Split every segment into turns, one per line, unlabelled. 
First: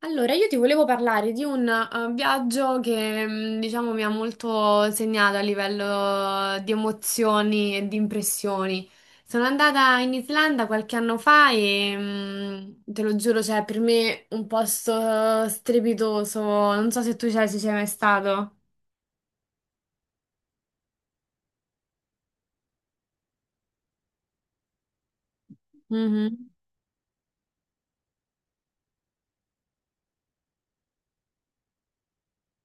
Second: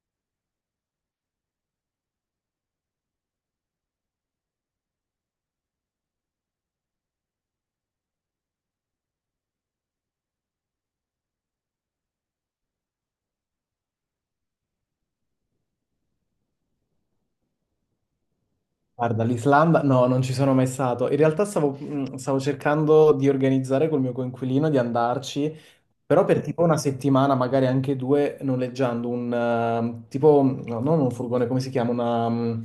Allora, io ti volevo parlare di un viaggio che, diciamo, mi ha molto segnato a livello di emozioni e di impressioni. Sono andata in Islanda qualche anno fa e, te lo giuro, cioè, per me un posto strepitoso. Non so se tu ci sei mai stato.
Guarda, l'Islanda, no, non ci sono mai stato. In realtà stavo, stavo cercando di organizzare col mio coinquilino di andarci, però per
Mhm.
tipo una settimana, magari anche due, noleggiando un tipo, no, non un furgone, come si chiama? Una,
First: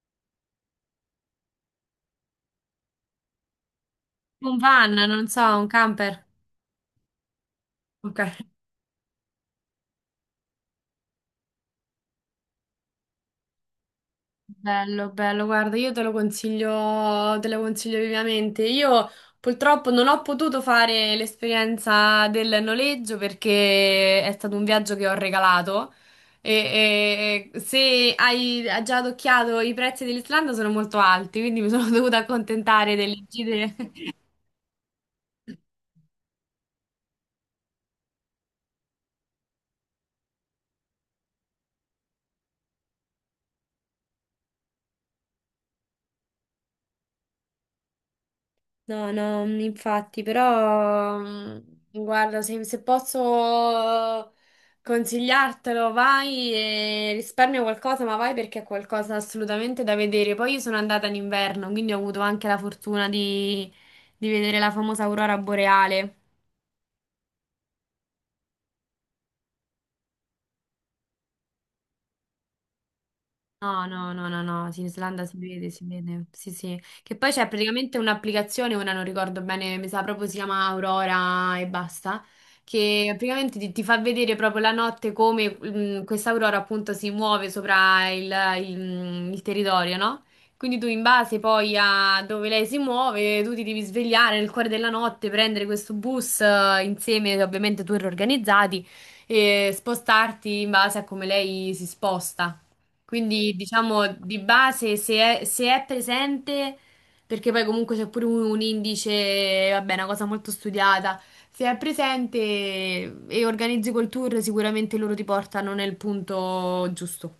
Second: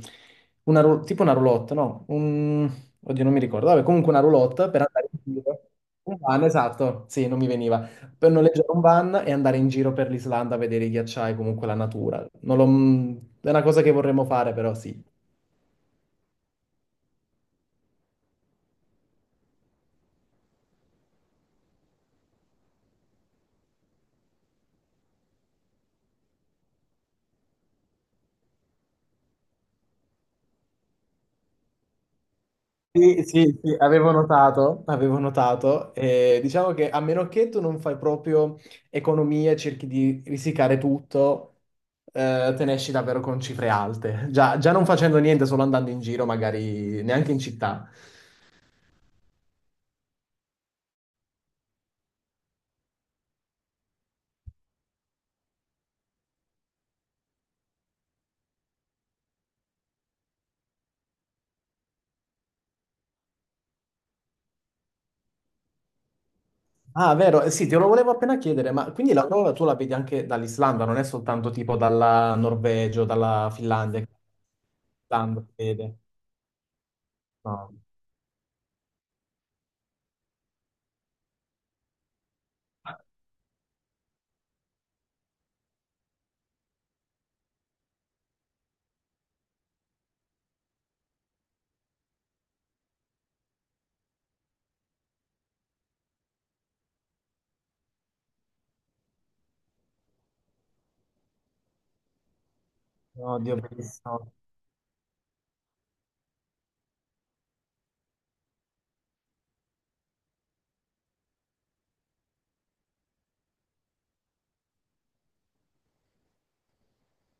tipo una roulotte, no? Un, oddio, non mi ricordo. Vabbè, comunque una
Un
roulotte per
van,
andare
non
in
so,
giro.
un camper.
Un van, esatto, sì, non mi veniva.
Ok.
Per noleggiare un van e andare in giro per l'Islanda a vedere i ghiacciai, comunque la natura. Non l'ho- È una cosa che vorremmo fare, però sì.
Bello, bello, guarda, io te lo consiglio vivamente. Io purtroppo non ho potuto fare l'esperienza del noleggio perché è stato un viaggio che ho regalato se hai già adocchiato i prezzi dell'Islanda sono molto alti, quindi mi sono dovuta accontentare
Sì,
delle
sì,
gite.
sì, avevo notato, avevo notato. Diciamo che a meno che tu non fai proprio economia, e cerchi di risicare tutto, te ne esci davvero con cifre alte. Già, già non facendo niente, solo andando in giro, magari neanche in città.
No, no, infatti, però guarda, se posso consigliartelo, vai e risparmia qualcosa, ma vai perché è qualcosa assolutamente da vedere. Poi io sono andata in inverno, quindi ho avuto anche la fortuna di vedere la famosa aurora boreale.
Ah, vero, sì, te lo volevo appena chiedere, ma quindi la prova tu la vedi anche dall'Islanda, non è soltanto tipo dalla Norvegia o dalla
No,
Finlandia, che
no, no, no, no, sì, in Islanda
l'Islanda
si
vede.
vede, sì, sì. Che poi c'è
No.
praticamente un'applicazione, ora non ricordo bene, mi sa proprio si chiama Aurora e basta, che praticamente ti fa vedere proprio la notte come questa aurora appunto si muove sopra il territorio, no? Quindi tu in base poi a dove lei si muove, tu ti devi svegliare nel cuore della notte, prendere questo bus insieme, ovviamente tour organizzati, e spostarti in base a come lei si sposta.
Oddio,
Quindi diciamo
bellissimo.
di base se è presente, perché poi comunque c'è pure un indice, vabbè, una cosa molto studiata, se è presente e organizzi col tour sicuramente loro ti portano nel punto giusto.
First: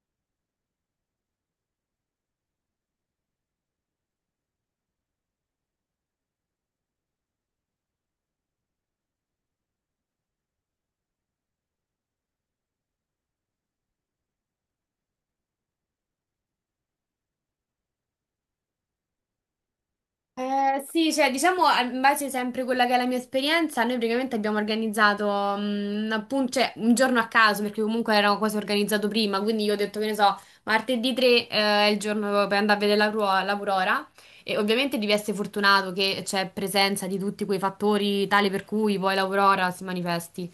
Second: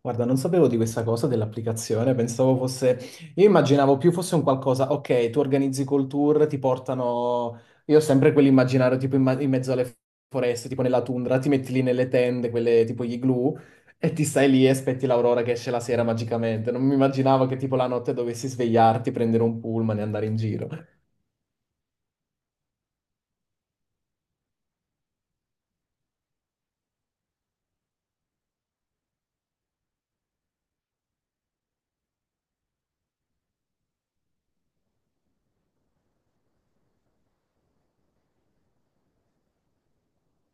Guarda, non sapevo di questa cosa dell'applicazione, pensavo fosse... Io immaginavo più fosse un qualcosa, ok, tu organizzi col tour, ti portano... Io ho sempre quell'immaginario tipo in mezzo alle foreste, tipo nella tundra, ti metti lì nelle tende, quelle tipo gli igloo, e ti stai lì e aspetti l'aurora che esce la sera magicamente. Non mi immaginavo che tipo la notte dovessi svegliarti, prendere un pullman e andare in giro.
Sì, cioè diciamo in base sempre a quella che è la mia esperienza, noi praticamente abbiamo organizzato cioè, un giorno a caso perché comunque era quasi organizzato prima, quindi io ho detto che ne so, martedì 3 è il giorno per andare a vedere l'aurora. E ovviamente devi essere fortunato che c'è presenza di tutti quei fattori tale per cui poi l'aurora si manifesti.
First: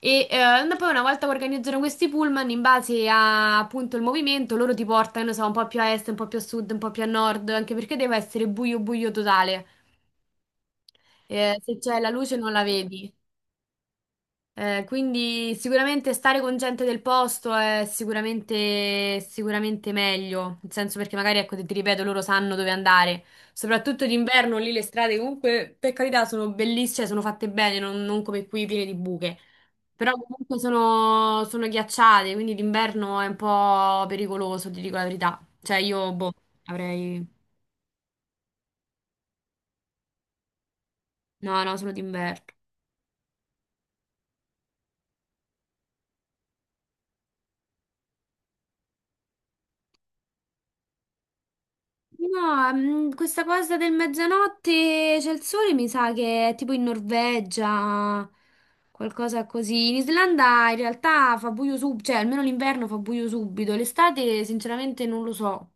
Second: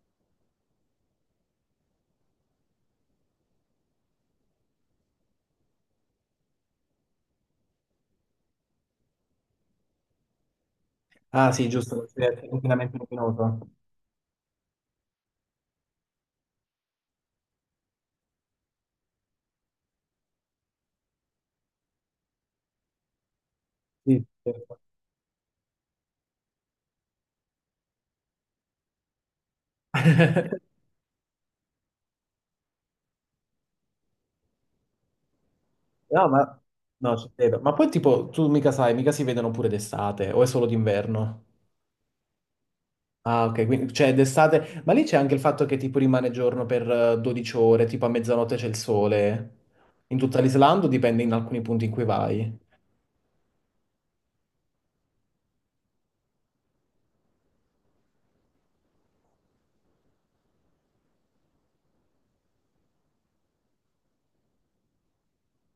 E poi una volta che organizzano questi pullman, in base a appunto il movimento, loro ti portano, non so, un po' più a est, un po' più a sud, un po' più a nord, anche perché deve essere buio buio totale.
Ah sì,
Se c'è
giusto,
la luce
è
non la
inquinamento
vedi.
luminoso.
Quindi sicuramente stare con gente del posto è sicuramente, sicuramente meglio, nel senso perché magari, ecco, ti ripeto, loro sanno dove andare, soprattutto
Sì,
d'inverno lì
certo.
le strade comunque, per carità, sono bellissime, cioè, sono fatte bene, non come qui piene di buche, però comunque sono ghiacciate, quindi d'inverno è un po' pericoloso, ti dico la verità, cioè io,
No,
boh,
ma... No, ci
avrei.
credo. Ma poi tipo, tu mica sai, mica si vedono pure d'estate o è solo d'inverno?
No, no, solo d'inverno.
Ah, ok, quindi cioè d'estate, ma lì c'è anche il fatto che tipo rimane giorno per 12 ore, tipo a mezzanotte c'è il sole. In tutta l'Islanda o dipende in alcuni punti in cui vai?
No, questa cosa del mezzanotte c'è il sole, mi sa che è tipo in Norvegia, qualcosa così. In Islanda in realtà fa buio subito, cioè almeno l'inverno fa buio subito, l'estate sinceramente non lo so.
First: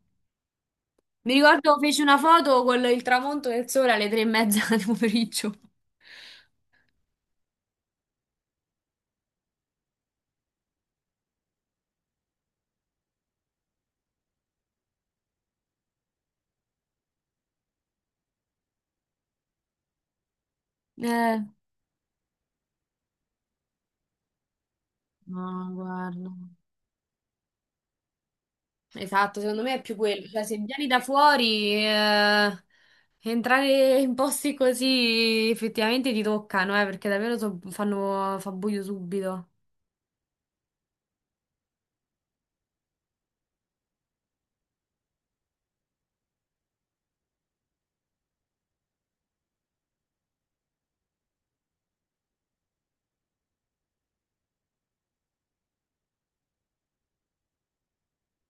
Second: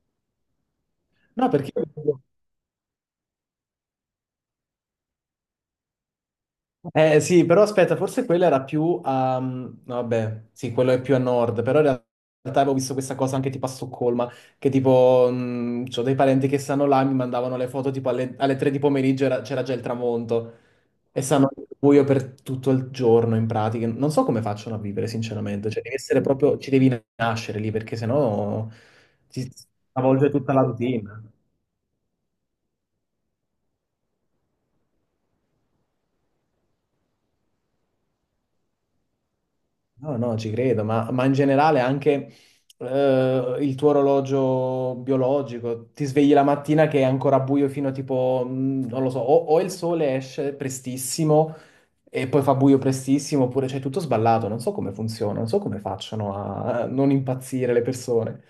Mi
No, perché
ricordo feci una foto con il tramonto del sole alle tre e mezza del pomeriggio.
eh sì, però aspetta, forse quella era più a... mm, no, vabbè, sì, quello è più a nord, però in realtà avevo visto questa cosa anche tipo a Stoccolma, che tipo, c'ho dei parenti che stanno là, mi mandavano le foto tipo alle 3 di pomeriggio, c'era già il tramonto, e
Eh,
stanno al buio per tutto il giorno in pratica. Non so come facciano a vivere,
No,
sinceramente, cioè devi essere
guarda,
proprio, ci devi nascere lì, perché sennò
esatto,
ti
secondo me è più quello,
stravolge
cioè
tutta
se
la
vieni da
routine.
fuori, entrare in posti così effettivamente ti toccano, perché davvero fa buio subito.
No, no, ci credo, ma in generale anche il tuo orologio biologico, ti svegli la mattina che è ancora buio fino a tipo, non lo so, o il sole esce prestissimo e poi fa buio prestissimo, oppure c'è tutto sballato, non so come funziona, non so come facciano a non impazzire le persone.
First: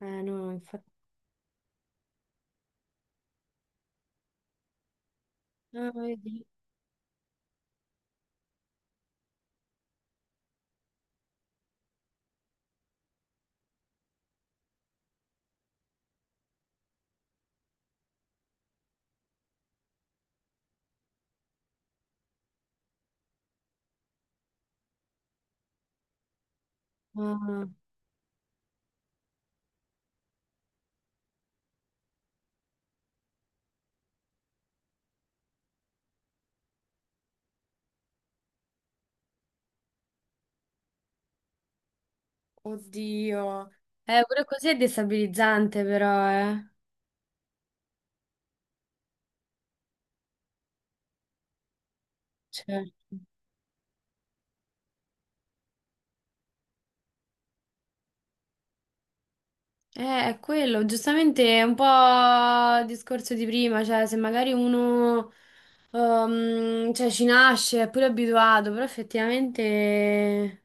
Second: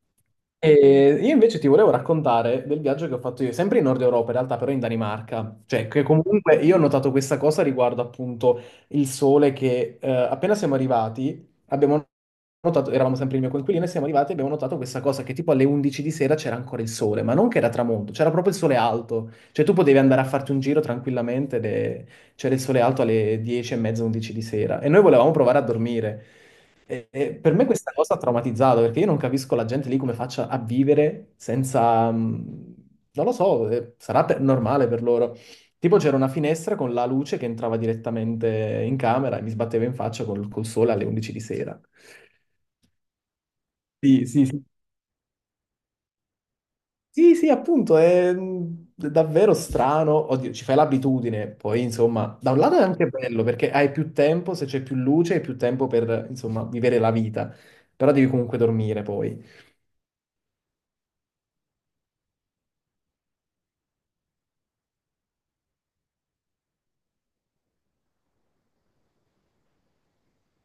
No, infatti.
E io invece ti volevo raccontare del viaggio che ho fatto io, sempre in Nord Europa, in realtà però in Danimarca, cioè
Ah,
che
vedi?
comunque io ho notato questa cosa riguardo appunto il sole che appena siamo arrivati abbiamo notato, eravamo sempre il mio coinquilino e siamo arrivati e abbiamo notato questa cosa che tipo alle 11 di sera c'era ancora il sole, ma non che era tramonto, c'era proprio il sole alto, cioè tu potevi andare a farti un giro tranquillamente, c'era il sole alto alle 10 e mezza, 11 di sera e noi volevamo provare a dormire. E per me
Ah.
questa cosa ha traumatizzato perché io non capisco la gente lì come faccia a vivere senza, mm, non lo so, normale per loro. Tipo c'era una finestra con la luce che entrava direttamente in camera e mi sbatteva in faccia col sole alle 11 di sera.
Oddio.
Sì,
Pure
sì, sì,
così è destabilizzante, però, eh.
sì, sì, appunto, è mm, davvero strano. Oddio, ci fai l'abitudine, poi insomma, da un lato è
Certo.
anche bello perché hai più tempo, se c'è più luce, hai più tempo per, insomma, vivere la vita, però devi comunque dormire poi.
È quello, giustamente è un po' il discorso di prima, cioè se magari uno cioè, ci nasce, è pure abituato, però effettivamente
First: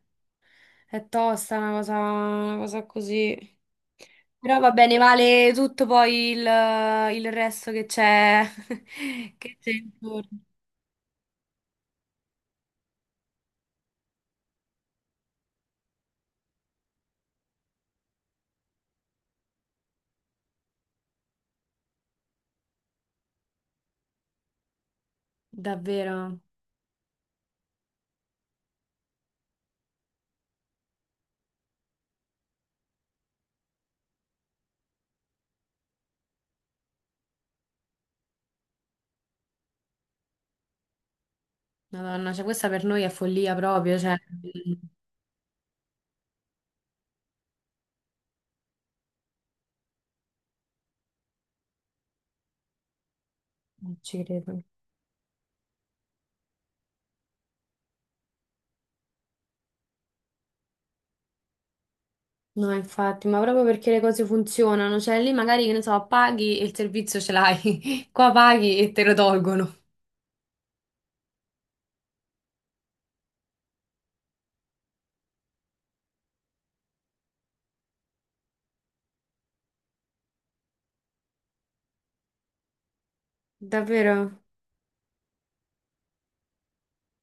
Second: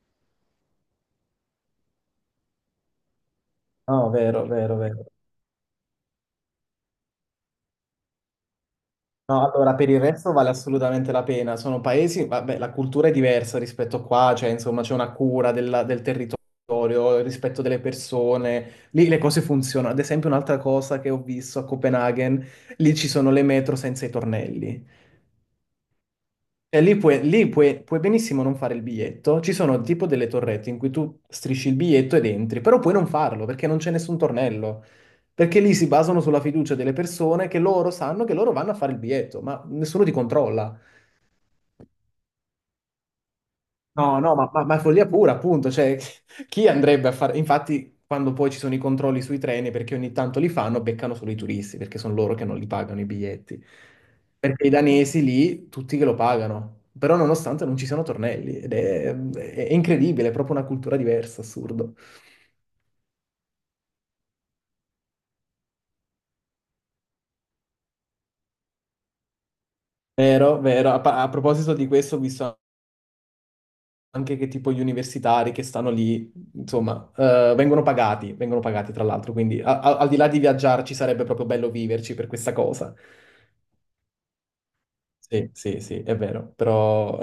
è tosta una cosa così.
No, vero,
Però va
vero,
bene,
vero.
vale tutto poi il resto che c'è
No,
che c'è
allora, per il
intorno.
resto vale assolutamente la pena. Sono paesi, vabbè, la cultura è diversa rispetto a qua, cioè, insomma, c'è una cura del territorio, il rispetto delle persone. Lì le cose funzionano. Ad esempio, un'altra cosa che ho visto a Copenaghen, lì ci sono le metro senza i tornelli.
Davvero.
E lì, puoi, puoi benissimo non fare il biglietto. Ci sono tipo delle torrette in cui tu strisci il biglietto ed entri, però puoi non farlo perché non c'è nessun tornello. Perché lì si basano sulla fiducia delle persone che loro sanno che loro vanno a fare il biglietto, ma nessuno ti controlla.
Madonna, cioè questa per noi è follia proprio, cioè
No, no, ma è follia pura, appunto, cioè, chi andrebbe a fare... Infatti, quando poi ci sono i controlli sui treni, perché ogni tanto li fanno, beccano solo i turisti, perché sono loro che non li pagano i biglietti.
non ci credo.
Perché i danesi lì, tutti che lo pagano, però nonostante non ci siano tornelli, è incredibile, è proprio una cultura diversa, assurdo.
No, infatti, ma proprio perché le cose funzionano, cioè lì magari, che ne so, paghi e il servizio ce l'hai, qua paghi e te lo tolgono.
Vero, vero. A proposito di questo, ho visto anche che tipo gli universitari che stanno lì, insomma, vengono pagati tra l'altro, quindi al di là di viaggiarci sarebbe proprio bello viverci per questa cosa.
Davvero?
Sì, sì, sì, è vero, però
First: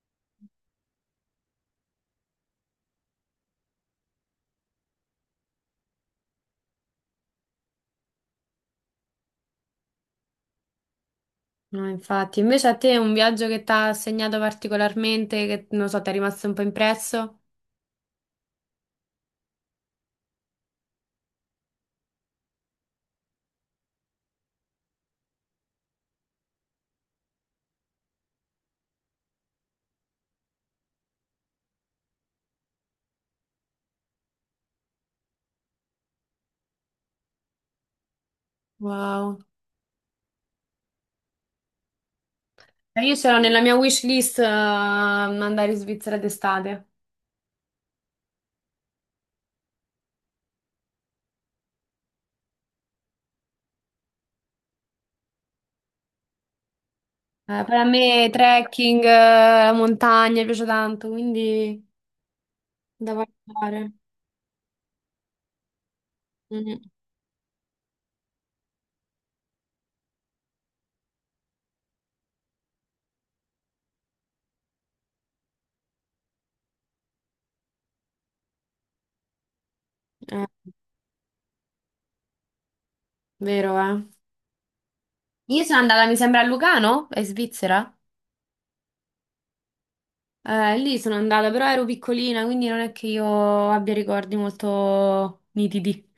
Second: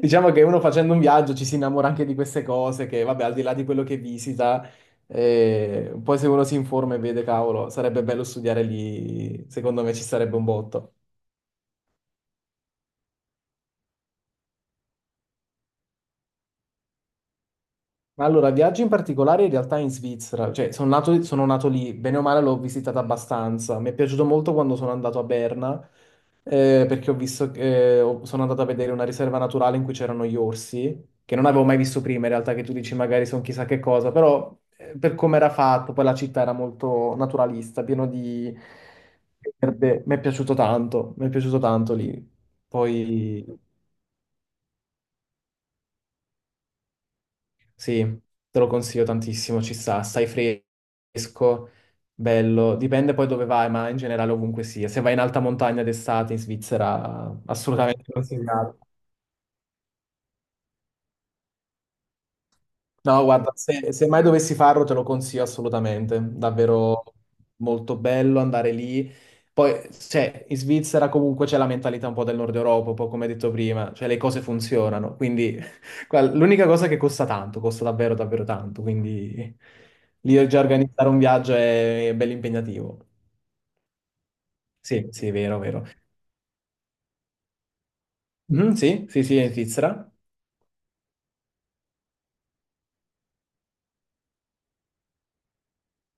diciamo che uno facendo un viaggio ci si innamora anche di queste cose che, vabbè, al di là di quello che visita, poi se uno si informa e vede, cavolo, sarebbe bello studiare lì, secondo me ci sarebbe un botto.
No, infatti, invece a te un viaggio che ti ha segnato particolarmente, che non so, ti è rimasto un po' impresso?
Ma allora, viaggio in particolare in realtà in Svizzera, cioè sono nato lì, bene o male l'ho visitata abbastanza, mi è piaciuto molto quando sono andato a Berna, perché ho visto che sono andato a vedere una riserva naturale in cui c'erano gli orsi, che non avevo mai visto prima in realtà, che tu dici magari sono chissà che cosa, però per come era fatto, poi la città era molto naturalista, pieno di
Wow.
verde, mi è piaciuto tanto, mi è piaciuto tanto lì.
Io c'ero
Poi...
nella mia wish list andare in Svizzera d'estate.
Sì, te lo consiglio tantissimo, ci sta, stai fresco, bello, dipende poi dove vai, ma in generale ovunque sia. Se vai in alta montagna d'estate in Svizzera,
Poi a
assolutamente
me
consigliato.
trekking, la montagna, mi piace tanto, quindi da
No, guarda,
valutare.
se mai dovessi farlo te lo consiglio assolutamente,
Mm.
davvero molto bello andare lì. Poi, cioè, in Svizzera comunque c'è la mentalità un po' del Nord Europa, un po' come detto prima, cioè le cose funzionano, quindi guarda, l'unica cosa è che costa tanto, costa davvero davvero tanto, quindi
Eh,
lì già organizzare un viaggio è bello impegnativo.
vero, eh.
Sì, sì, vero,
Io sono
vero.
andata, mi sembra, a Lugano, in Svizzera.
Mhm, sì, sì, sì, è in Svizzera.
Lì sono andata, però ero piccolina, quindi non è che io abbia ricordi molto nitidi.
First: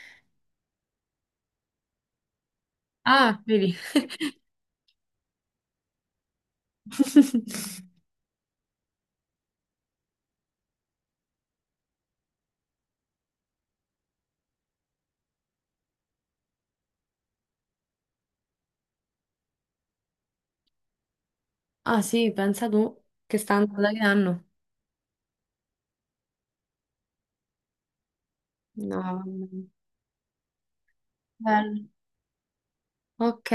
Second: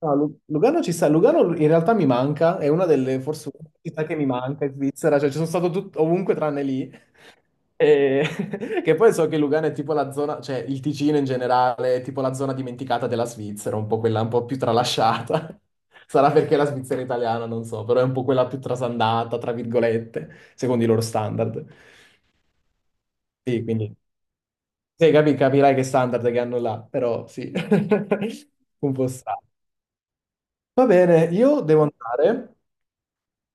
No, Lugano ci sta, Lugano in realtà mi manca, è una delle
Ah,
forse una
vedi.
città che mi manca in Svizzera, cioè ci sono stato tut- ovunque tranne lì, E- che poi so che Lugano è tipo la zona, cioè il Ticino in generale è tipo la zona dimenticata della Svizzera, un po' quella un po' più tralasciata, sarà perché la Svizzera è italiana, non so, però è un po' quella più trasandata, tra virgolette, secondo i loro standard.
Ah sì, pensa tu, che sta
Sì,
andando da
quindi
che anno?
sì, capirai che standard che hanno là, però sì, un
No,
po'
vabbè.
strano. Va bene, io devo
Bello.
andare.
Ok,